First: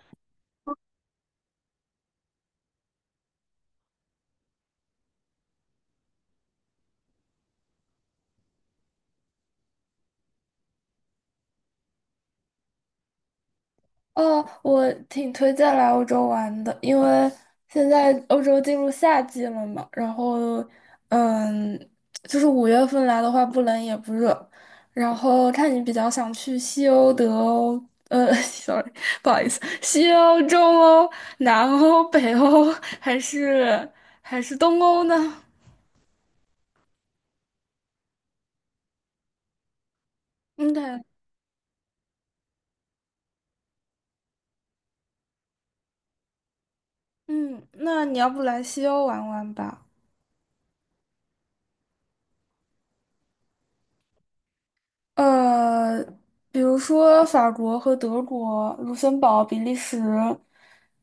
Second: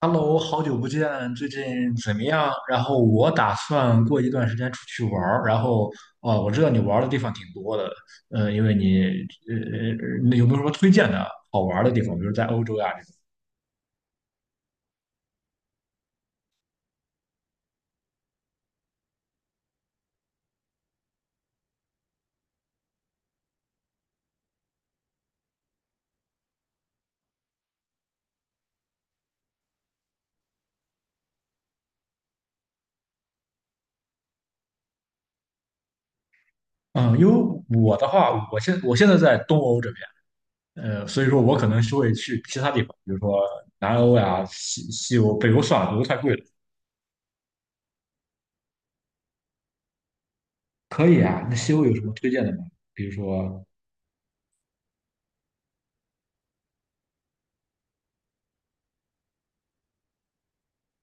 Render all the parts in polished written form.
Hello，好久不见，最近怎么样？然后我打算过一段时间出去玩儿，然后哦，我知道你玩儿的地方挺多的，嗯，因为你呃，呃那有没有什么推荐的好玩儿的地方？比如在欧洲呀这种。哦，我挺推荐来欧洲玩的，因为现在欧洲进入夏季了嘛。然后，嗯，就是五月份来的话，不冷也不热。然后看你比较想去西欧、德欧，呃 ，sorry，不好意思，西欧、中欧、南欧、北欧，还是东欧呢？嗯，因为我的话，我现在在东欧这边，嗯，对。呃，所以说我可能是会去其他地方，比如说南欧呀、西欧、北欧算了，北欧太贵了。嗯，那你要不来西欧玩玩吧？可以啊，那西欧有什么推荐的吗？比如说呃，比如说法国和德国、卢森堡、比利时、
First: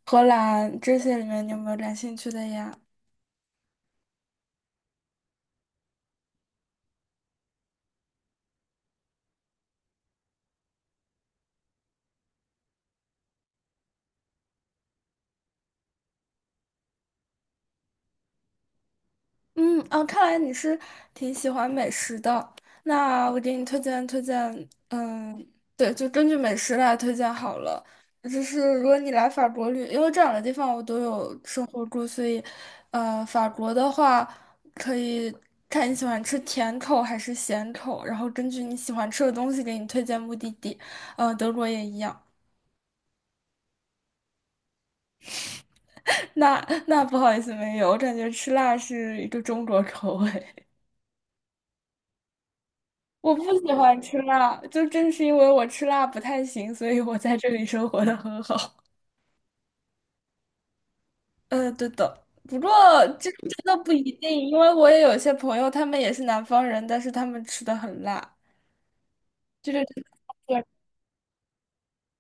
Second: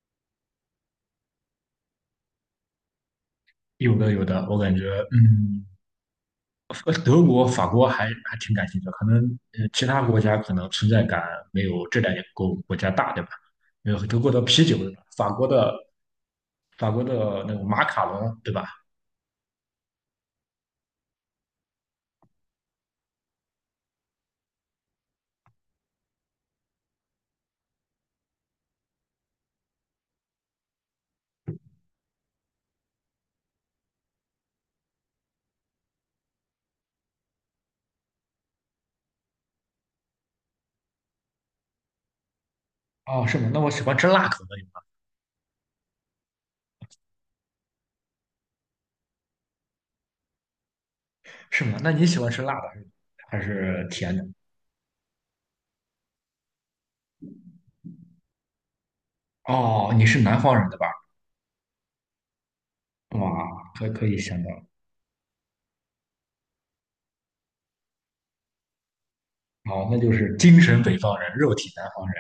荷兰这些里面，你有没有感兴趣的呀？有的有的，我感觉嗯。呃德国、法国还挺感兴趣的，可能呃其他国家可能存在感没有这两个国家大，对吧？因为德国的啤酒，对吧？法国的那个马卡龙，对吧？嗯嗯，啊，看来你是挺喜欢美食的。那我给你推荐推荐，嗯，对，就根据美食来推荐好了。就是如果你来法国旅，因为这两个地方我都有生活过，所以，法国的话可以看你喜欢吃甜口还是咸口，然后根据你喜欢吃的东西给你推荐目的地。嗯，德国也一样。哦，是吗？那我喜欢吃辣口的，那不好意思，没有，我感觉吃辣是一个中国口味。是吗？那你喜欢吃辣的我还不喜是欢甜吃的？辣，就正是因为我吃辣不太行，所以我在这里生活的很好。哦，你是南方人对吧？对的，不过这个哇，真的可不可一以定，想到，因为我也有些朋友，他们也是南方人，但是他们吃的很辣。这个哦，那就是精对。神北方人，肉体南方人，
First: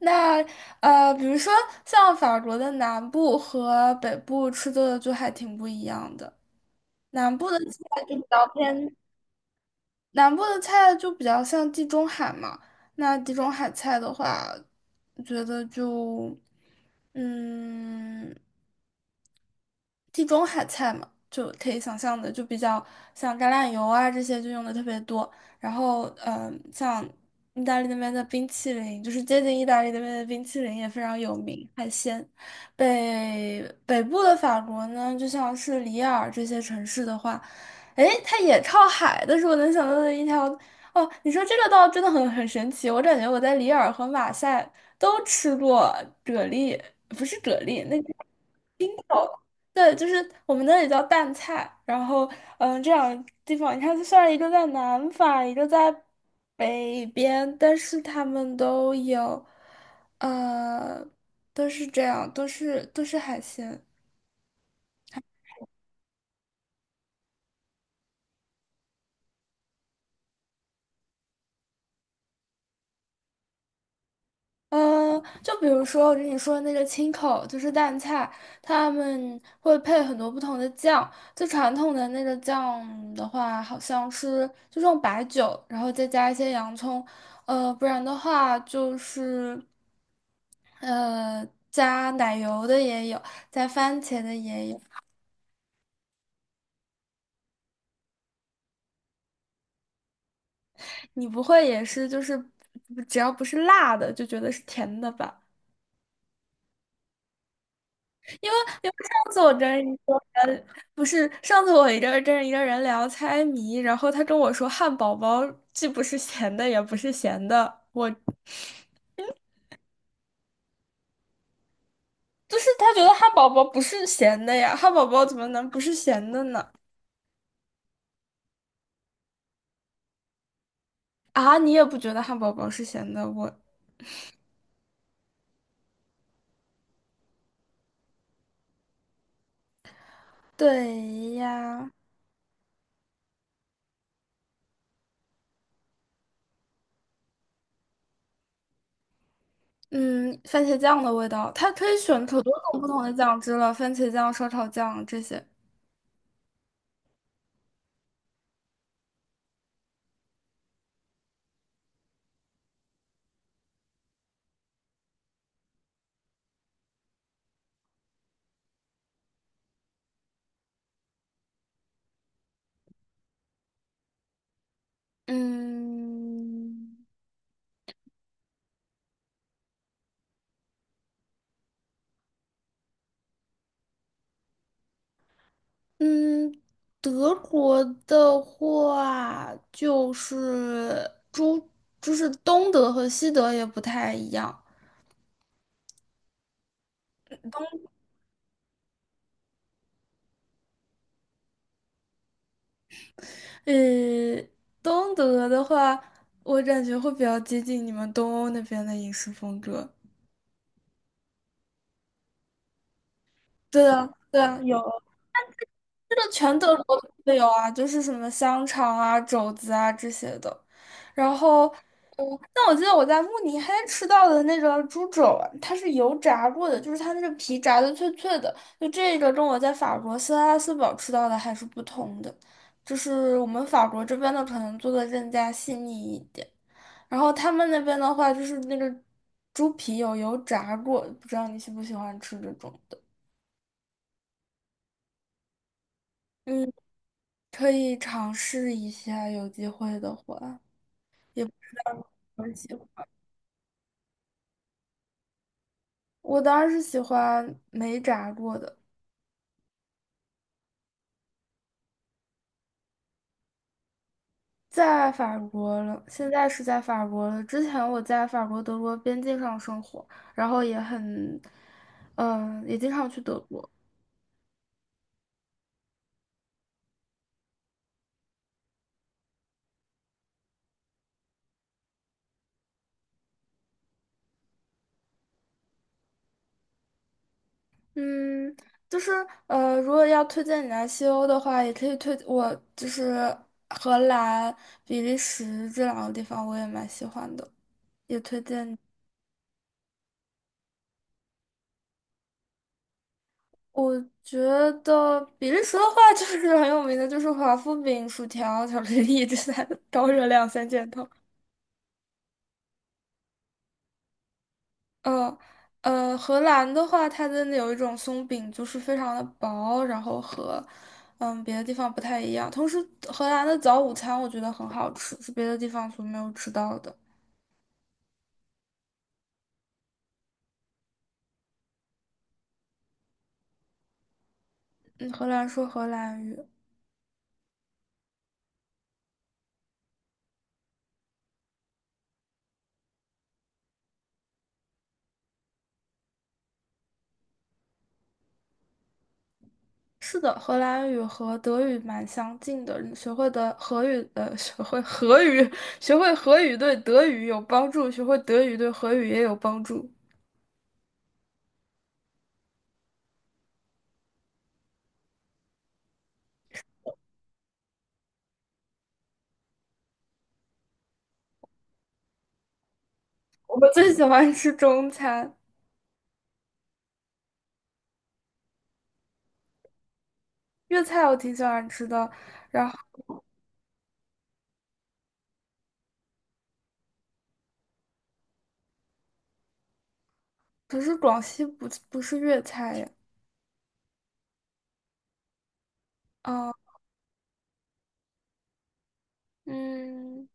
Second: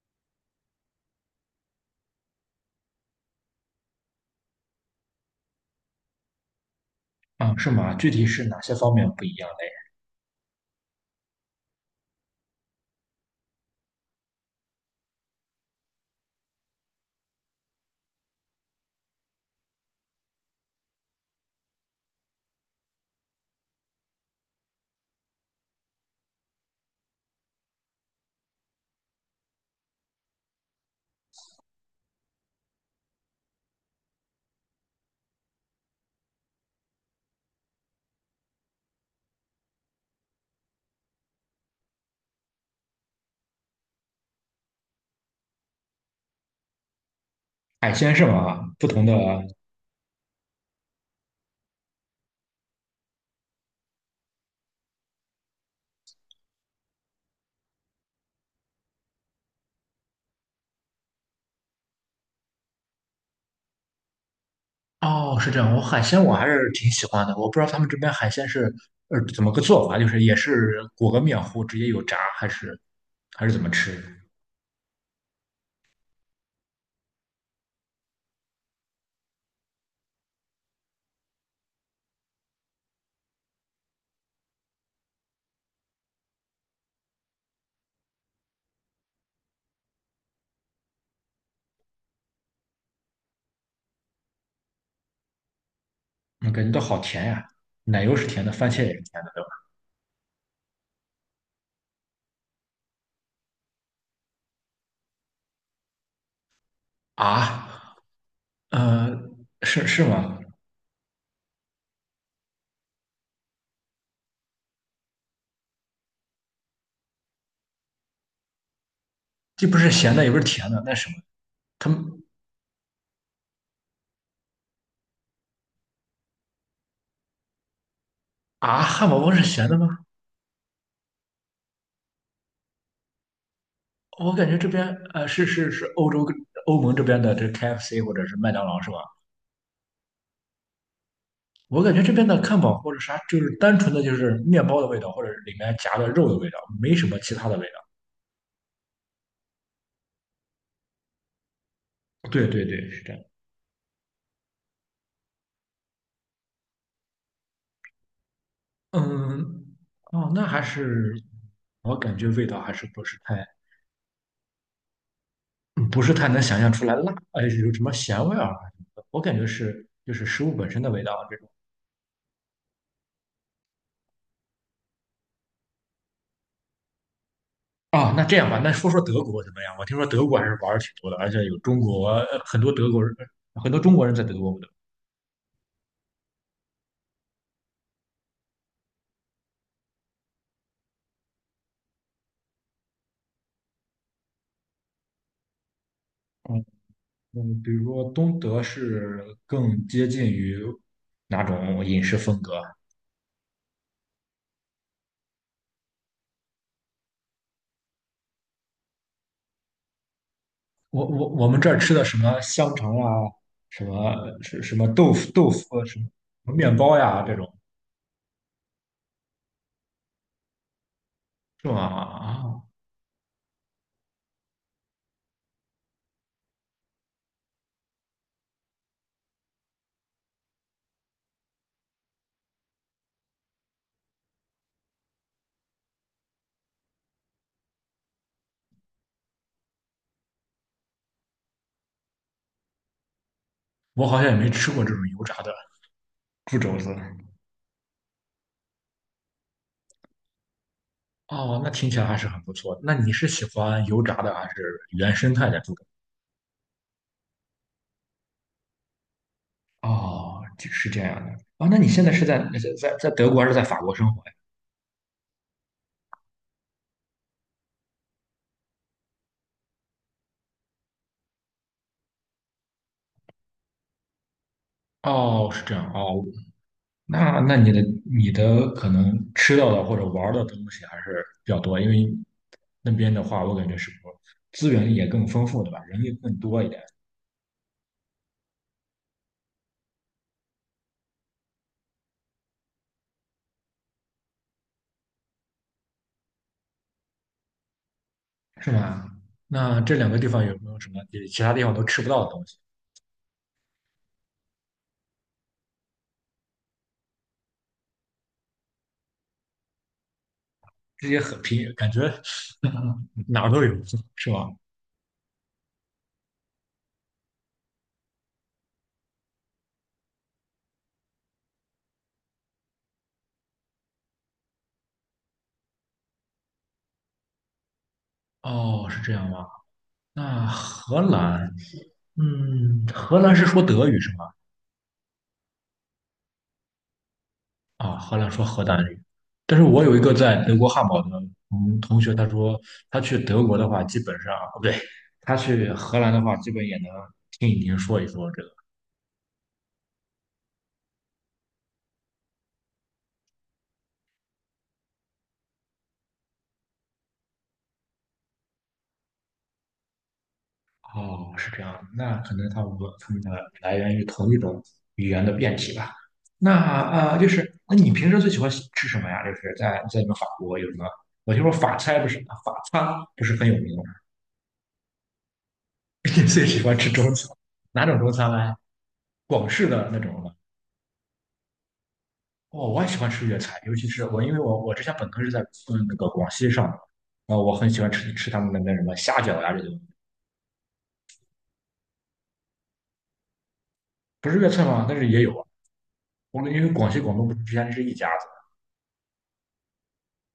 那比如说像法国的南部和北部吃的就还挺不一样的。南部的嗯，是吗？菜具就比体是较哪些方偏面不一样嘞？南部的菜就比较像地中海嘛。那地中海菜的话，我觉得就，嗯。地中海菜嘛，就可以想象的，就比较像橄榄油啊这些就用的特别多。然后，像意大利那边的冰淇淋，就是接近意大利那边的冰淇淋也非常有名，海鲜。北部的法国呢，就像是里尔这些城市的话，诶，它也靠海，但是我能想到的一条，哦，你说这个倒真的很神奇，我感觉我在里尔和马赛都吃过蛤蜊，不是蛤蜊，海那。鲜是吗？不同的对，就是我们那里叫蛋菜。然后嗯，这两个地方，你看，虽然一个在南法，一个在北边，但是他们都有，呃，都是这样，都是海鲜。哦，是这样。我海鲜我还是挺喜欢的。我不知道他们这边海鲜是呃怎么个做法，就是也是裹个面糊直接有炸，还是怎么吃？嗯，就比如说我跟你说的那个青口，就是蛋菜，他们会配很多不同的酱。最传统的那个酱的话，好像是就用白酒，然后再加一些洋葱。呃，不然的话就是。加奶油的也有，加番茄的也有。我感觉到好甜呀，奶油是甜的，番茄也是甜的，对吧？你不会也是就是只要不是辣的就觉得是甜的吧？啊，因为呃，上次我跟是一是个吗？人，不是上次，我一个人聊猜谜，然后他跟我说汉堡包既不是咸的也不是咸的，我就既不是咸的，也不是甜的，那什么？他们是他觉得汉堡包不是咸的呀，汉堡包怎么能不是咸的呢？啊，汉堡包是咸的吗？啊，你也不觉得汉堡包是咸的？我我感觉这边呃欧洲欧盟这边的这 KFC 或者是麦当劳是吧？对我呀。感觉这边的汉堡或者啥，就是单纯的就是面包的味道，或者里面夹的肉的味道，没什么其他的味嗯，番茄酱的味道，它可以选道。可对多对种不对，同是的这样。酱汁了，番茄酱、烧烤酱这些。嗯，哦，那还是我感觉味道还是不是太，嗯不是太能想象出来辣，哎，有什么咸味儿啊什么的。我感觉是就是食物本身的味道这种。嗯啊，那这样吧，那说说德国怎么样？我听说德国还是玩儿挺多的，而且有中国呃很多德国人，呃很多中国人在德国。对嗯，德国的话就是就是东德和西德也不太一样。嗯，比如说东德是更接近于哪种饮食风格啊？呃，东德的话，我感觉会比较接近你们东欧那边的饮食风格。我们这儿吃的什么香肠呀，什对啊，么对啊，是什么有。豆腐啊什这个么全面德国包都呀这会有种啊，就是什么香肠啊、肘子啊这些的。然后，是吗？嗯，啊，但我记得我在慕尼黑吃到的那个猪肘啊，它是油炸过的，就是它那个皮炸的脆脆的。就这个跟我在法国斯拉斯堡吃到的还是不同的，就是我们法国这边的可能做的更加细腻一点，然后他们那边的话就是那个猪皮有油炸过，不知道你喜不喜欢吃这种的。我好像也没吃过这种油炸的猪嗯。肘子。可以尝试一下，有机会的话，也不哦，知那听起来道还是很我不喜错的那欢。你是喜欢油炸的还是原生态的猪肘？我当时喜欢没炸过的，哦，这是这样的。啊，那你现在是在德国还是在法国生活呀？在法国了，现在是在法国了。之前我在法国德国边境上生活，然后也很，也经常去德国。哦，是这样。哦，那那你的你的可能吃到的或者玩儿的东西还是比较多，因为那边的话，我感觉是不资源也更丰富，对吧？人也更多一点，嗯，就是如果要推荐你来西欧的话，也可以推我就是荷兰、比利时这两个地方，我也蛮喜欢的，也推荐是你。吧？那这两个地方有没有什么比其他地方都吃不到的东西？我觉得比利时的话 就是很有名的，就是华夫饼、薯条、巧克力这三高热量三件套。这些很平，感觉 哪儿都有，是吧？呃荷兰的话，它真的有一种松饼，就是非常的薄，然后和别的地方不太一样。同时，荷兰的早午餐我觉得很好吃，是别的地方所没有吃到的。哦，是这样吗？那荷兰，嗯，荷兰是说德语是吗？嗯，荷兰说荷兰语。啊，荷兰说荷兰语，但是我有一个在德国汉堡的同学，他说他去德国的话，基本上哦不对，他去荷兰的话，基本也能听一听说一说这个。是的，荷兰语和德语蛮相近的。你学会的荷语，学会荷语，学会荷语对德语有帮助，学会德语对荷语也有帮助。哦，是这样，那可能他们他们的来源于同一种语言的变体吧。那啊，就是那你平时最喜欢吃什么呀？就是在在你们法国有什么？我听说法餐不是法餐不是很有我名吗，最喜欢吃中餐，你最喜欢吃中餐，哪种中餐呢？广式的那种吗？粤菜我挺喜欢吃的。然哦，后，我也喜欢吃粤菜，尤其是我，因为我我之前本科是在嗯那个广西上的，然后我很喜欢吃他们那边什么虾饺呀这些东西。可是广西不是粤菜呀。不是粤菜吗？但是也有啊。我们啊，因为广西广东不是之前是一家子嗯，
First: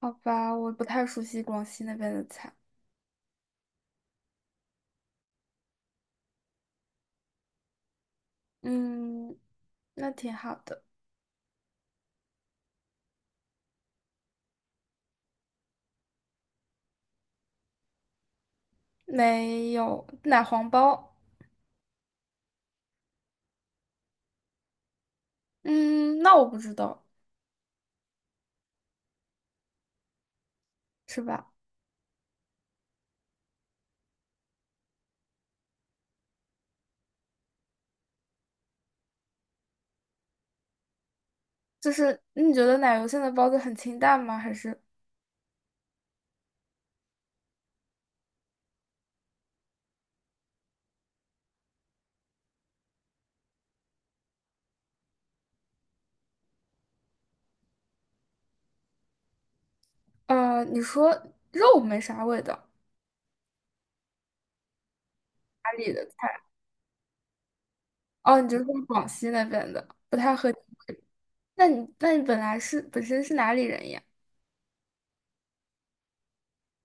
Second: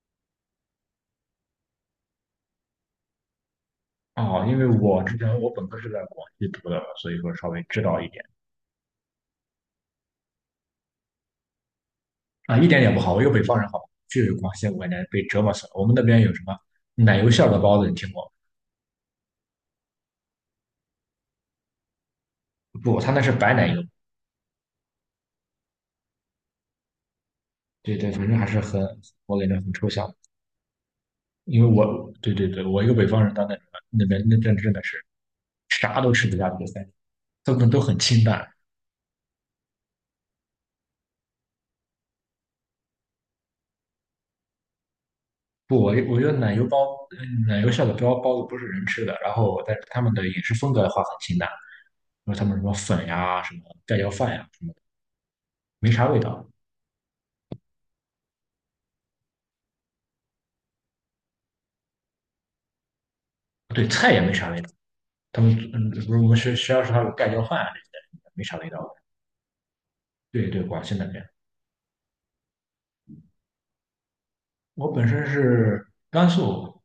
好吧，我不太熟悉广西那边的菜。啊、哦因为我之前我本科是在广西读的，所以说稍微知道一点嗯，那挺好的。啊，一点也不好。我一个北方人好吧，去广西我感觉被折磨死了。我们那边有什么奶油馅儿的包子，你听过吗没有奶黄包。不，他那是白奶油。嗯，那我不知道，对对，反正还是很，我感觉很抽象。是吧？因为我对对对，我一个北方人到那那边那真的是。啥都吃不下去，三他们都很清淡。就是你觉得奶油馅的包子很清淡吗？还是不，我觉得奶油包，嗯奶油馅的包子不是人吃的，然后但是他们的饮食风格的话很清淡，因为他们什么粉呀、什么盖浇饭呀什么的，没啥味道。你说肉没啥味道，对，菜也没啥味道。他们哪嗯，里不的是我们菜？学校食堂有盖浇饭啊这些的，哦，没你啥就是味说道的。广西那边的，不太对合你对，广西胃。那边，那你本来是本身是哪里人呀？我本身是甘肃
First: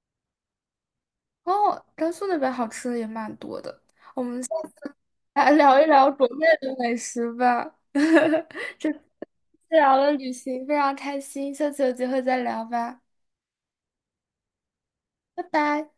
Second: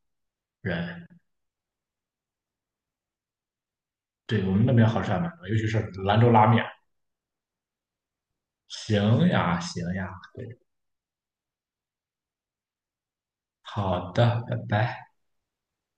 人，哦，甘肃那边好吃的也蛮多的。对我们那边好吃还蛮多，来尤其是聊一聊兰国州内拉面。的美食吧。行呀，行聊呀，了旅行，非常开心，下次有机会再聊吧。好的，拜拜。拜拜。